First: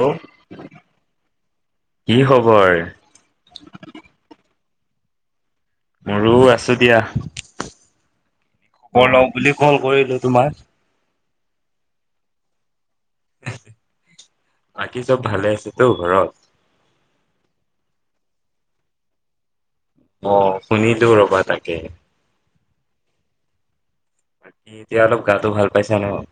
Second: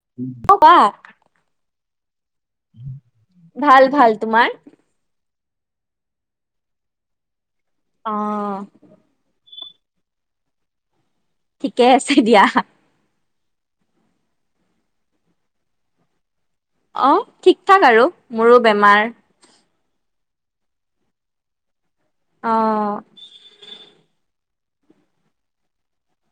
Hello অ কোৱা? কি খবৰ ভাল ভাল তোমাৰ? মোৰো আছো দিয়া। অ। খবৰ লওঁ বুলি কল কৰিলো তোমাক। ঠিকে আছে দিয়া। বাকী চব ভালে আছে তো ঘৰত? অ ঠিক ঠাক আৰু মোৰো বেমাৰ। অ শুনিলো ৰবা তাকে। অ। বাকী এতিয়া অলপ গাটো ভাল পাইছা নে বাৰু?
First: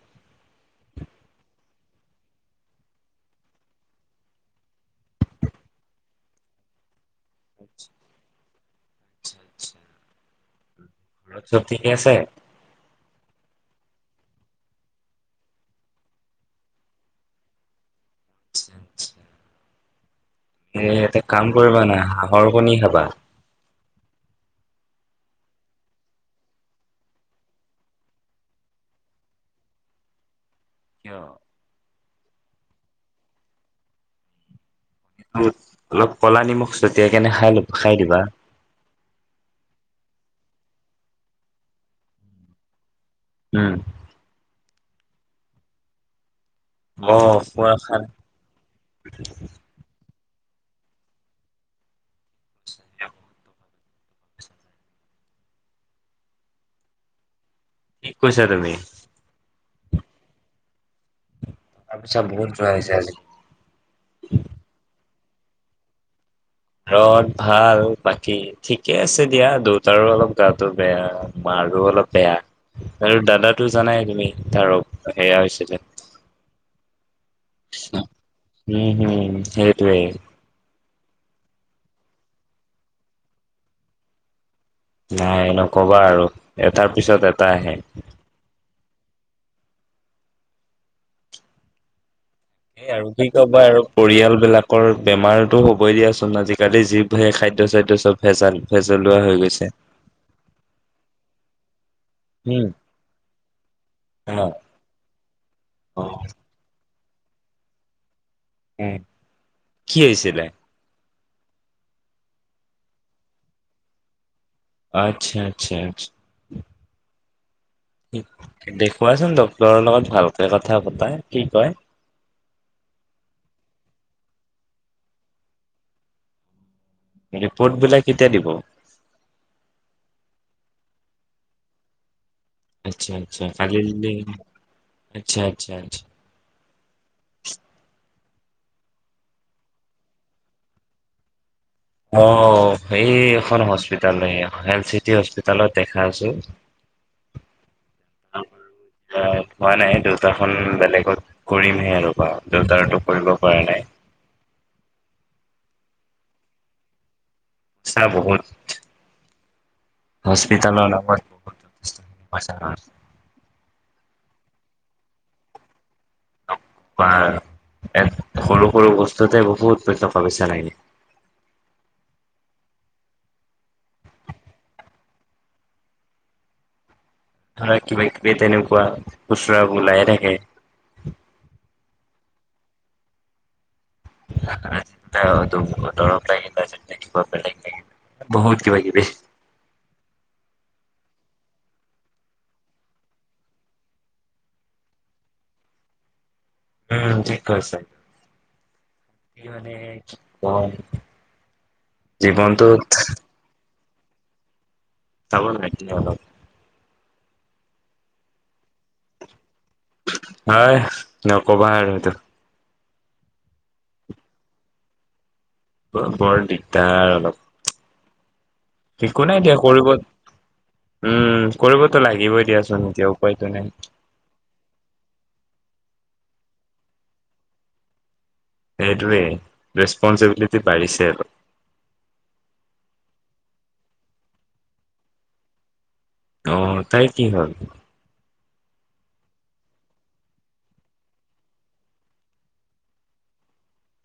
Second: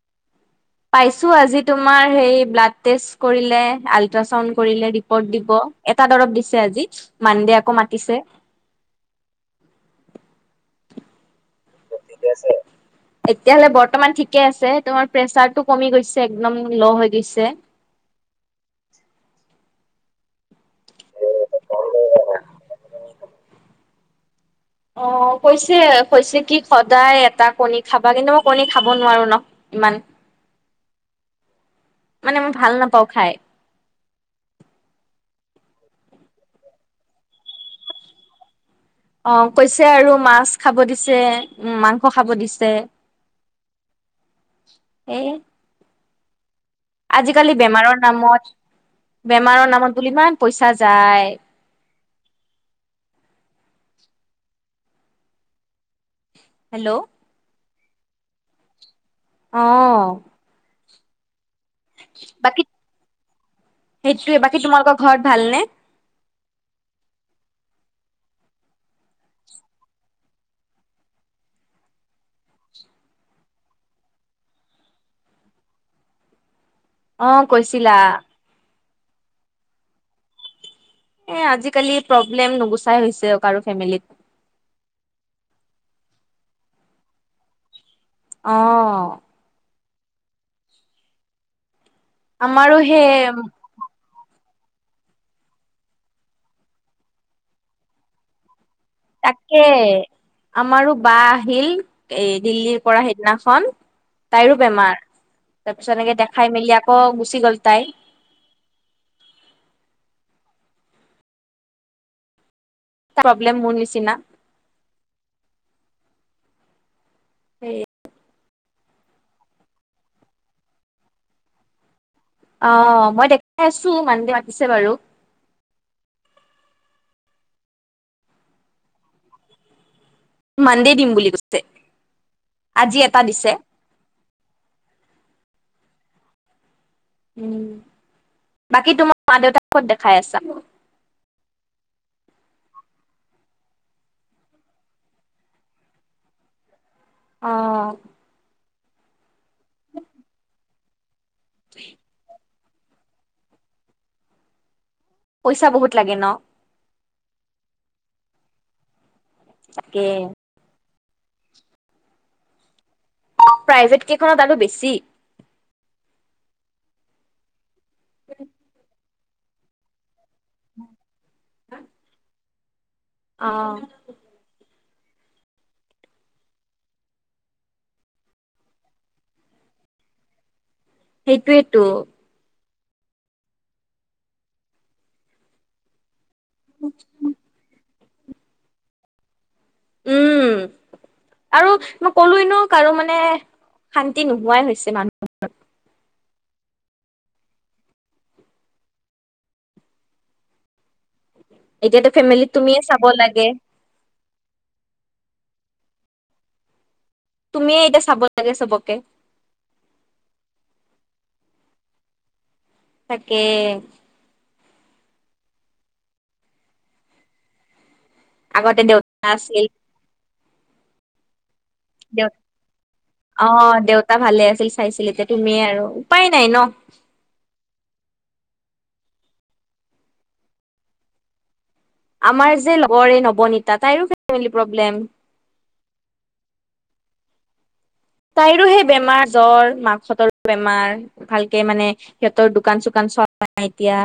পাইছো আজি তোমাৰ সেই ব্লাড টেষ্ট কৰিলে, আলট্ৰা ছাউন্ড কৰিলে ৰিপৰ্ট দিব, এটা দৰব দিছে আজি মানডে আকৌ মাতিছে। ৰদ চব ঠিকে আছে তেতিয়াহ'লে বৰ্তমান ঠিকে আছে তোমাৰ প্ৰেচাৰটো কমি গৈছে একদম ল' হৈ গৈছে। এ এটা কাম কৰিবা না হাঁহৰ কণী খাবা অ কৈছে কৈছে কি সদায় এটা কণী খাবা কিন্তু মই কণী খাব নোৱাৰো ন ইমান কিয় মানে মই ভাল নাপাওঁ খাই অলপ কলা নিমখ ছতিয়াই কেনে খাই ল খাই দিবা অ কৈছে আৰু মাছ খাব দিছে উ মাংস খাব দিছে উম হেই অ আজিকালি খোৱা বেমাৰৰ খাল নামত বেমাৰৰ নামত বুলি ইমান পইচা যায় ্চ [unintelligible] হেল্ল' ঠিক কৈছা তুমি অঁ তাৰপিছত বহুত বাকী যোৱা হৈছে আজি সেইটোয়ে বাকী তোমালোকৰ ঘৰত ভালনে? ঘৰত ভাল বাকী ঠিকে আছে দিয়া দেউতাৰো অলপ গাটো বেয়া মাৰো অলপ বেয়া আৰু দাদাটো জানাই তুমি তাৰ সেয়া হৈছিলে। অঁ কৈছিলা সেইটোৱে এ আজিকালি প্ৰব্লেম নুগুচাই হৈছে কাৰো ফেমিলিত নাই এ নকবা আৰু এটাৰ পিছত এটা আহে অ আমাৰো এই আৰু কি সেই ক'বা আৰু পৰিয়াল বিলাক বেমাৰতো হ'বই দিয়াচোন আজিকালি যি সেই খাদ্য চাদ্য চব ভেজাল। ভেজলোৱা হৈ তাকে গৈছে আমাৰো বা আহিল এ উম দিল্লীৰ পৰা সিদিনাখন অ তাইৰো বেমাৰ তাৰ পিছত অ এনেকে দেখাই মেলি প গুচি গল তাই উ কি হৈছিলে প্ৰব্লেম মোৰ নিচিনা আচ্ছা আচ্ছা আচ্ছা দেখুৱাচোন ডক্টৰৰ লগত ভালকে কথা পতা কি কয় অ মই দেখাই আছো মানডে মাতিছে বাৰু ৰিপৰ্ট বিলাক কেতিয়া দিব মানডে দিম বুলি কৈছে আজি আচ্ছা এটা আচ্ছা দিছে খালি আচ্ছা আচ্ছা আচ্ উম বাকী তোমাৰ মা দেউতাক কত দেখাই আছা। অ সেই এখন হস্পিটাহে এলচিটি হস্পিটালত দেখাই আছো। আহ অ পোৱা নাই দেউতাখন বেলেগত কৰিমহে আৰু বা জতাৰতটো কৰিব পৰা নাই পইচা বহুত লাগে ন আছা বহুত তাকে হস্পিটালত পচ [unintelligible] প্ৰাইভেট কেইখনত আৰু বেছি। তাৰ পৰা আৰু এক সৰু সৰু বস্তু ততে বহু উৎপম প্ৰাৱচ নাইনে অ ধৰা কিবা কিবি তেনেকুৱা খুচুৰা ওলাই থাকে। সেইটোৱেইেতো প লাই [unintelligible] তাৰ পিছত দেখিব বেলেগ [unintelligible] বহুত কিবাগিবি উম আৰু মই ক'লোৱ নো কাৰো মানে শান্তি নোহোৱাই হৈছে মানুহত উম ঠিক কৈছে মানে কি কম এতিয়াতো ফেমিলিত জীৱনটো তুমিয়ে চাব লাগে চাব লাগে অলপ তুমিয়ে এতিয়া চাব লাগে চবকে। হয় নকবা আৰুটো তাকে বৰ দিগদাৰ আগতে অলপ একো দেউতা নাই দিয়া আছিল কৰোবাত উম কৰিবতো দেউ লাগিবই দিয়াচোন এতিয়া উপায়তো অ নাই। দেউতা ভালে আছিল চাইছিল এতিয়া তুমিয়ে আৰু উপায় নাই ন। সেইটোৱে ৰেস্পন্চবিলিটি বাঢ়িছে আৰু আমাৰ যে লগৰে নৱনীতা তাইো ফেম প্ৰব্লেম। আহ তাই কি হ'ল সেই বেমাৰ জ্বৰ মাকহঁতৰো বেমাৰ ভালকে মানে সিহঁতৰ দোকান চোকান চোৱা নাই এতিয়া।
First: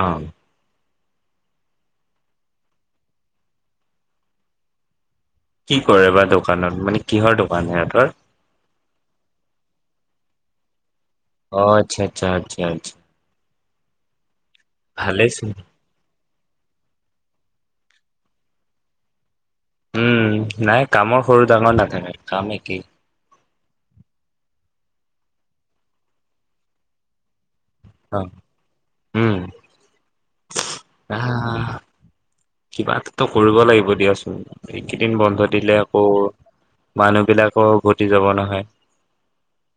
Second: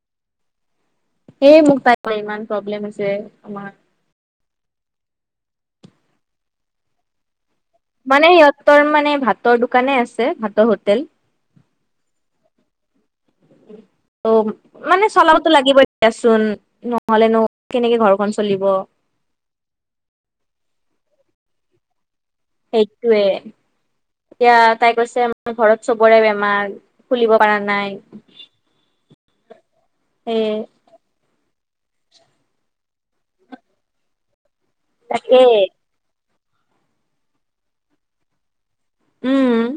অ এই মোক তাই ইমান প্ৰব্লেম আছে আমাৰ কি কৰে বা দোকানত মানে কিহৰ দোকান? সিহঁতৰ? মানে সিহঁতৰ মানে? ভাতৰ দোকানে আছে ভাতৰ হোটেল অ আচ্ছা আচ্ছা আচ্ছা আছা ভালেই চোন চোন নহলে ন কেনেকে ঘৰখন চলিব উম, নাই কামৰ সৰু ডাঙৰ নাথাকে। কাম একেই। সেইটোৱে এতিয়া তাই কৈছে ঘৰত চবৰে বেমাৰ খুলিব পাৰা নাই, অ' উম, এই কিবা এটাটো কৰিব লাগিব দিয়াচোন। এইকেইদিন তাকে বন্ধ দিলে আকৌ মানুহ বিলাকো উভতি যাব নহয় উম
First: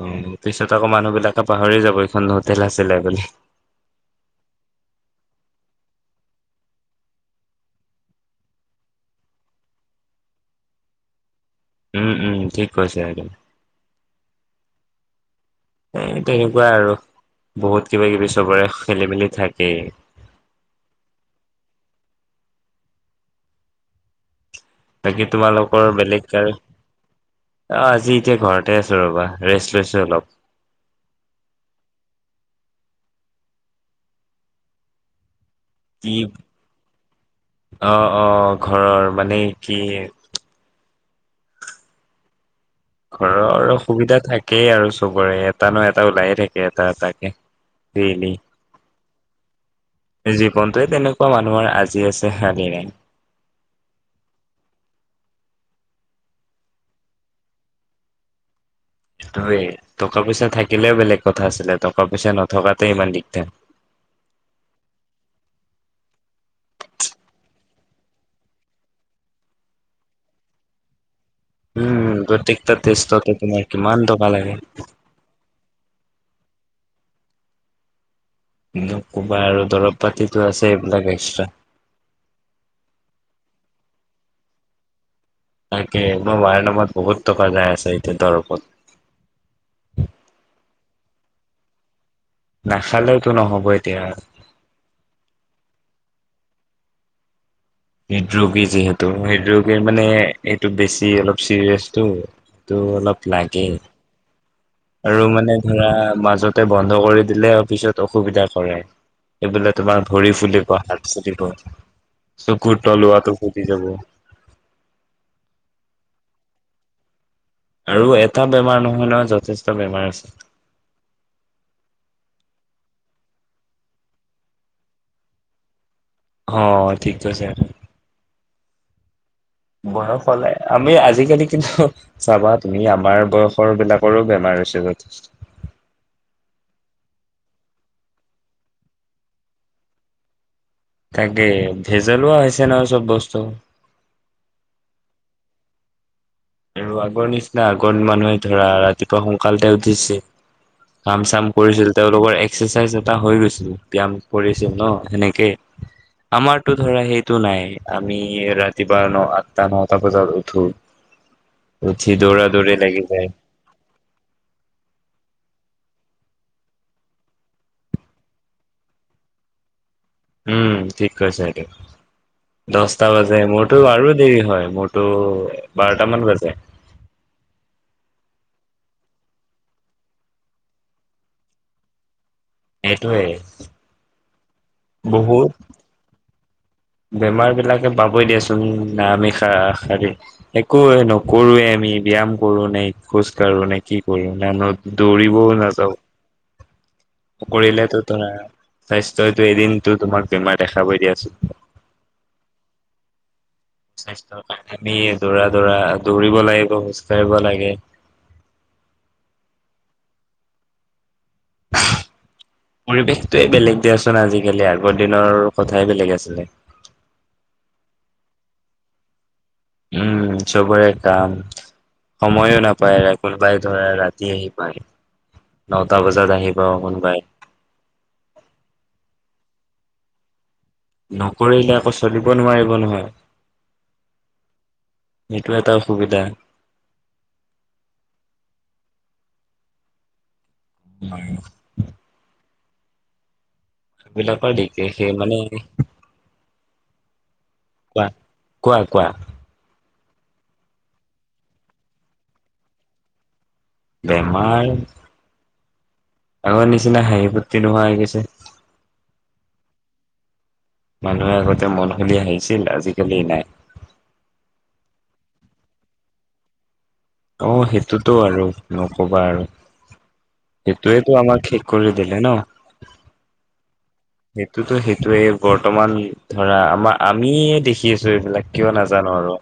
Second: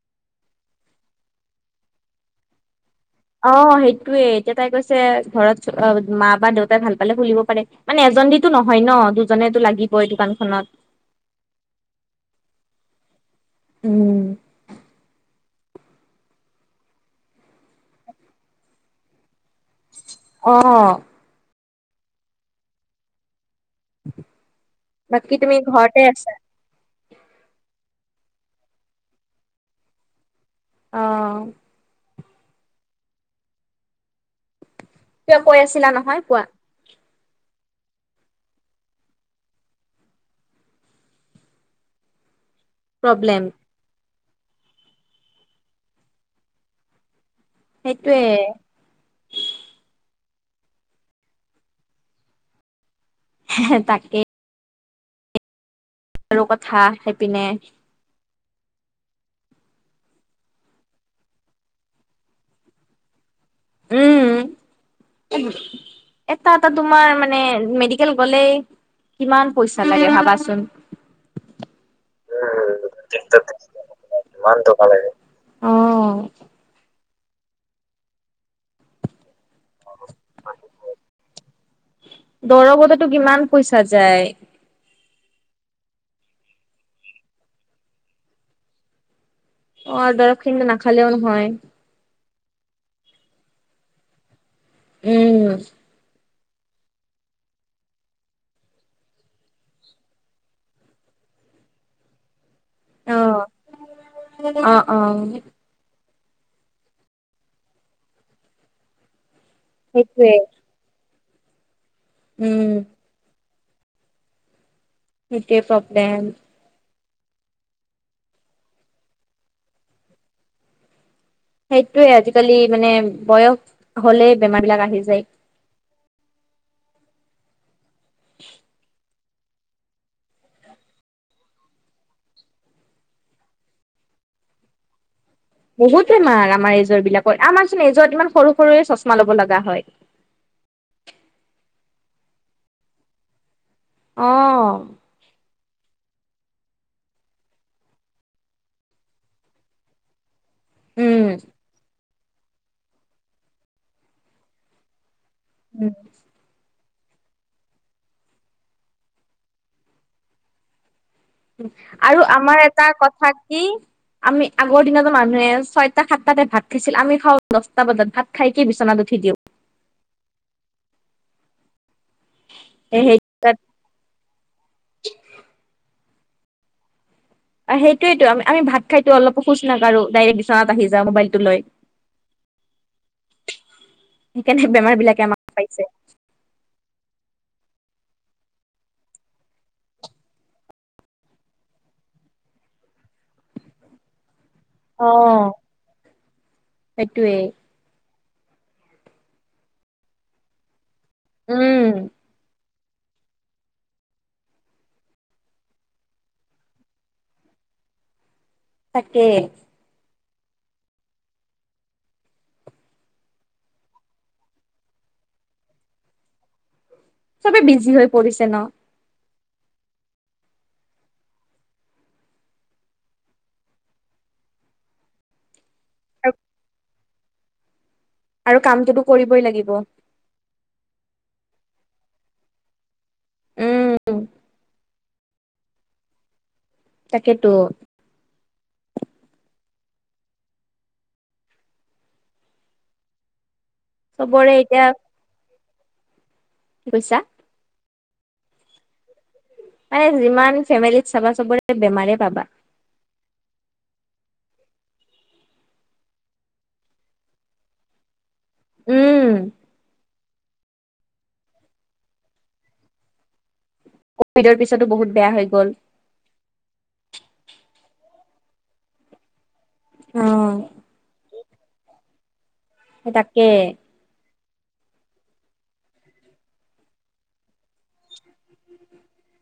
অ পিছত আকৌ মানুহ বিলাকে পাহৰি যাব এইখন হোটেল আছে। অ সেইটোৱে এতিয়া তাই কৈছে ঘৰত অ মা বা দেউতাই ভাল পালে খুলিব পাৰে মানে এজন দতো নহয় ন দুজনেতো লাগিব এই দোকানখনত। উম, উম ঠিক কৈছে একদম। উম এ তেনেকুৱা আৰু, বহুত কিবা-কিবি সবৰে খেলি-মেলি থাক অহ [unintelligible] বাকী তুমি তোমালোকৰ ঘৰতে বেলেগ আছা কাৰ? অ আজি এতিয়া ঘৰতে আছো ৰ'বা ৰেষ্ট লৈছো অলপ। অহ তেওঁ কৈ আছিলা নহয়, কোৱা আহ-আহ ঘৰৰ মানে কি প্ৰব্লেম ঘৰৰ অসুবিধা থাকেই আৰু সবৰে, এটা নহয় এটা ওলাইয়ে থাকে এটা এটাকে। সেইটোৱে ডেইলি জীৱনটোৱে তেনেকুৱা মানুহৰ আজি আছে শানি নাই। হে তাকে আৰু কথা সেইপিনে তয়েই, টকা পইচা থাকিলেও বেলেগ কথা আছিলে, টকা পইচা নথকাতে ইমান দিগদাৰ। উম, এটা এটা তোমাৰ মানে, মেডিকেল গলেই কিমান পইচা লাগে ভাবাচোন। উম প্ৰত্যেক টা তেষ্টতে তোমাৰ কিমান টকা লাগে। ইমান টকা লাগে অ [unintelligible] বা আৰু দৰব পাতিতো আছে এইবিলাক এক্সট্ৰা চা যায়। তাকে, মোৰ মায়েৰ নামত বহুত টকা যাই আছে এতিয়া দৰপত। অ' দৰব খিনিটো নাখালেও নহয়। নাখালেওতো নহ'ব এতিয়া। উম। হৃদৰোগী যিহেতু হৃদৰোগীৰ মানে এইটো বেছি অলপ চিৰিয়াচটো। ত' অ অলপ লাগে। অ আৰু মানে ধৰা মাজতে বন্ধ কৰি দিলে অফিচত অসুবিধা কৰে। এইবোলে তোমাৰ সেইটোৱে। ভৰি ফুলিব হাত [unintelligible] উম চকুুৰ তলুৱাটো। পতি যাব। সেইটোৱে প্ৰবলেম। আৰু এটা বেমাৰ নহয় নহয় যথেষ্ট বেমাৰ আছে। সেইটোৱে আজিকালি মানে বয়স হলে বেমাৰ বিলাক আহি যায়। অ' ঠিক আছে সেইটো। [inaudible] বয়স হলে আমি আজিকালি কিন্তু চাবা তুমি আমাৰ বয়সৰ বিলাকৰো বেমাৰ হৈছে যথেষ্ট। বহুত বেমাৰ আমাৰ এজ'ৰ বিলাকৰ, আমাৰচোন এজ'ত ইমান সৰু-সৰুয়ে চচমা লব লগা হয়। ভেজলুৱা হৈছে নহয় চব বস্তু। অঁ। আৰু আগৰ নিচিনা, আগত মানুহে ধৰা ৰাতিপুৱা সোনকালতে উঠিছে। উম কাম-চাম কৰিছিল। তেওঁলোকৰ এক্সাৰচাইজ এটা হৈ গৈছিল ব্যয়াম কৰিছিল ন সেনে কে আমাৰ টো ধৰা সেইটো নাই, আমি ৰাতিপুৱা ন - আঠটা, নটা বজাত উঠো। উঠি আৰু দৌৰা আমাৰ দৌৰি এটা লাগি যায় কথা কি আমি আগৰ দিনতো মানুহে ছয়টা সাতটাতে ভাত খাইছিল আমি খাওঁ দচটা বজাত ভাত খাইকে বিচনাত উঠি দিওঁ। উম, ঠিক কৈছা এইটো। দচটা সেই বাজে, মোৰতো আৰু দেৰি হয়। মোৰতো বাৰ তা মান বাজে। আৰু সেইটোৱেটো আমি - আমি ভাত খাইতো অলপো খোজ নাকাঢ়োঁ, ডাইৰেক্ট বিচনাত আহি যাওঁ মোবাইলটো লৈ সেইটোৱে। সেইকাৰণে বেমাৰ বিলাকে বহুত আমাক পাইছে। বেমাৰ বিলাকে পাবই দিয়াচোন না আমি খা-খালি একোয়ে নকৰোৱে, আমি ব্যায়াম কৰো নে খোজ কাঢ়ো নে কি কৰো! [unintelligible] দৌৰিবও অ', নাযাওঁ সেইটোৱে [unintelligible] [unintelligible] স্বাস্থ্যইতো এদিনতো তোমাক বেমাৰ দেখাবই দিয়া উম স্বাস্থ্যৰ কাৰণে আমি দৌৰা দৌৰা দৌৰিব লাগিব খোজ কঢ়িব লাগে তাকে পৰিৱেশটোৱে বেলেগ দিয়াচোন আজিকালি আগৰ দিনৰ কথাই বেলেগ আছিলে। চবে বিজি হৈ পৰিছে ন উম চবৰে কাম সময়ো নাপায় কোনোবাই ধৰা ৰাতি আহি পায় নটা আৰু বজাত আহি ব মন বাই আৰু কামটোতো কৰিবই লাগিব নকৰিলে আকৌ চলিব নোৱাৰিব নহয় উম সেইটোে এটা অসুবিধা তাকেেতো উ হয় স বিিলৰ চবৰে এতিয়া দিকে সেই মানে কি কৈছা কোৱা কোৱা কোৱা যিমান ফেমিলিত চাবা চাবৰে বেমাৰে পাবা বেমাৰ আগৰ নিচিনা হাঁহি প্তি নোহোৱা হৈ গৈছে উম মানুহে আগতে মন হলি আহিছিল আজিকালি নাই কভিডৰ পিছতো বহুত বেয়া হৈ গ'ল অ সেইটোতো আৰু নকবা আৰু অ সেইটোৱেতটো আমাক কি কৰি দিল ন' এাকে সেইটোতো সেইটোোৱে বৰ্তমান ধৰা আমাৰ আমিয়ে দেখি আছো এইবিলাক কিয় নাজানো আৰু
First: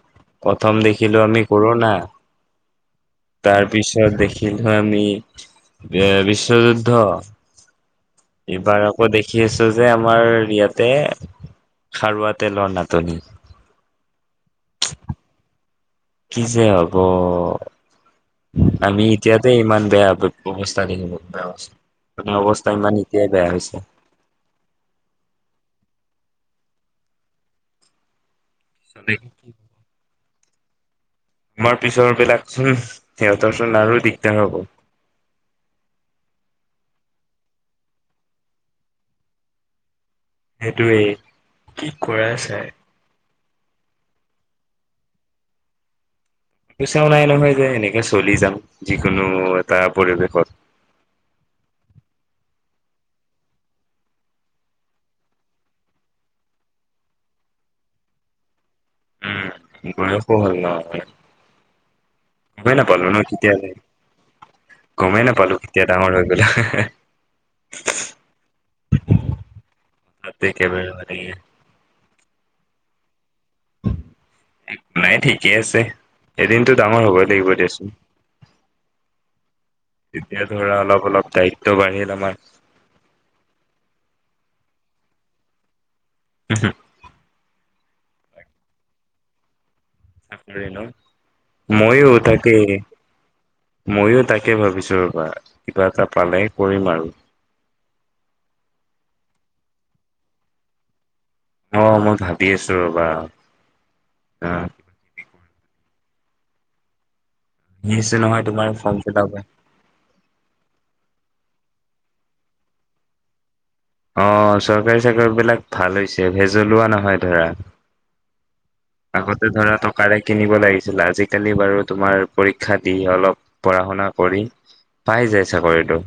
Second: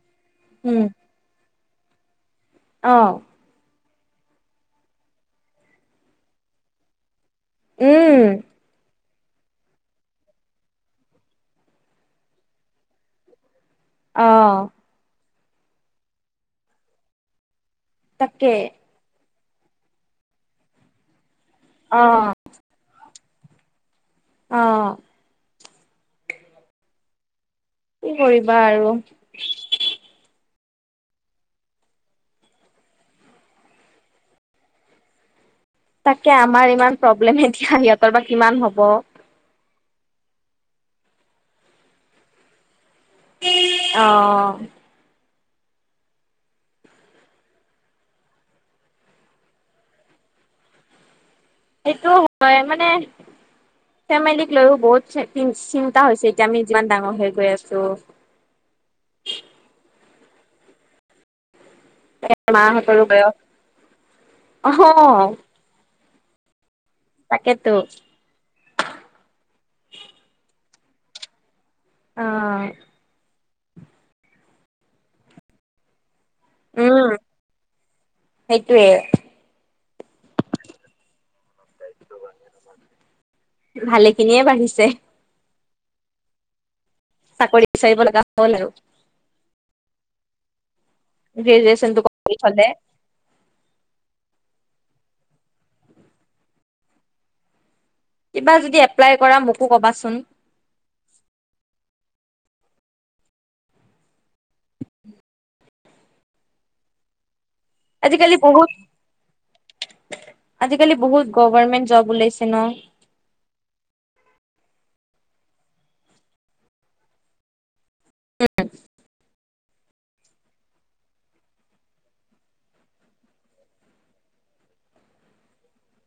প্ৰথম দেখিলো আমি কৰোনা আহ তাৰ পিছত দেখিলো আমি এ বিশ্বযুদ্ধ উম এইবাৰ আকৌ দেখি আছোঁ যে আমাৰ ইয়াতে খাৰুৱা তেলৰ নাটনি আহ কি যে আব থাকে এতিয়াতে ইমান বেয়া অৱস্থা নখিব অ বেয়া অৱস্থাই মানি এতিয়াই বেয়া হৈছে আহ উ হয় বা আৰু আমাৰ পিছৰ বিলাকচোন সিহঁতৰ চোন আৰু দিগদাৰ হ'ব। তাকে আমাৰ ইমান প্ৰব্লেম এতিয়া সিহঁতৰ বা কিমান হ'ব। সেইটোৱেই কি কৰা যায়। আহ। পইচাও নাই নহয় যে এনেকে চলি যাম যিকোনো এটা পৰিৱেশত। সেইটো হয় মানে ফেমিলী লৈও বহুত চিন্তা হৈছে এতিয়া আমি যিমান ডাঙৰ হৈ গৈ আছোঁ। উম বয়সয়ো হ'ল ন আমাৰ। মাহঁতৰো বয়স, আহ। গমেই নাপালো কেতিয়া ডাঙৰ হৈ গ'লো। তাতে একেবাৰে মানে অঁ নাই ঠিকেই আছে। এদিনতটো উম ডাঙৰ হবই লাগিব দিয়াচোন, সেইটোয়ে তেতিয়া ধৰা অলপ অলপ- দায়ি ত্ব বাঢ়িল আমাৰ। ভালে খিনিয়ে বাঢ়িছে। হুম হুম। চাকৰি বিচাৰিব লগা হ'ল আৰু। চাকৰি ন। গ্ৰেজুৱেচনটো ময়ো কৰি তাকে থলে ময়ো তাকে ভাবিছোঁ। কিবা এটা পালে কৰিম আৰু। কিবা যদি এপ্লাই কৰা মোকো ক'বাচোন। অ মই ভাবি আছো ৰ'বা। অ আহি আছে আজিকালি নহয় তোমাৰ বহুত ফৰ্ম ফিল আপ আজিকালি বহুত গভাৰমেণ্ট জব ওলাইছে ন। অ চৰকাৰী চাকৰি বিলাক ভাল হৈছে ভেজলোৱা নহয় ধৰা। উম। আগতে ধৰা টকাৰে কিনিব লাগিছিল আজিকালি বাৰু তোমাৰ পৰীক্ষা দি অলপ পঢ়া শুনা কৰি পাই যায় চাকৰিটো।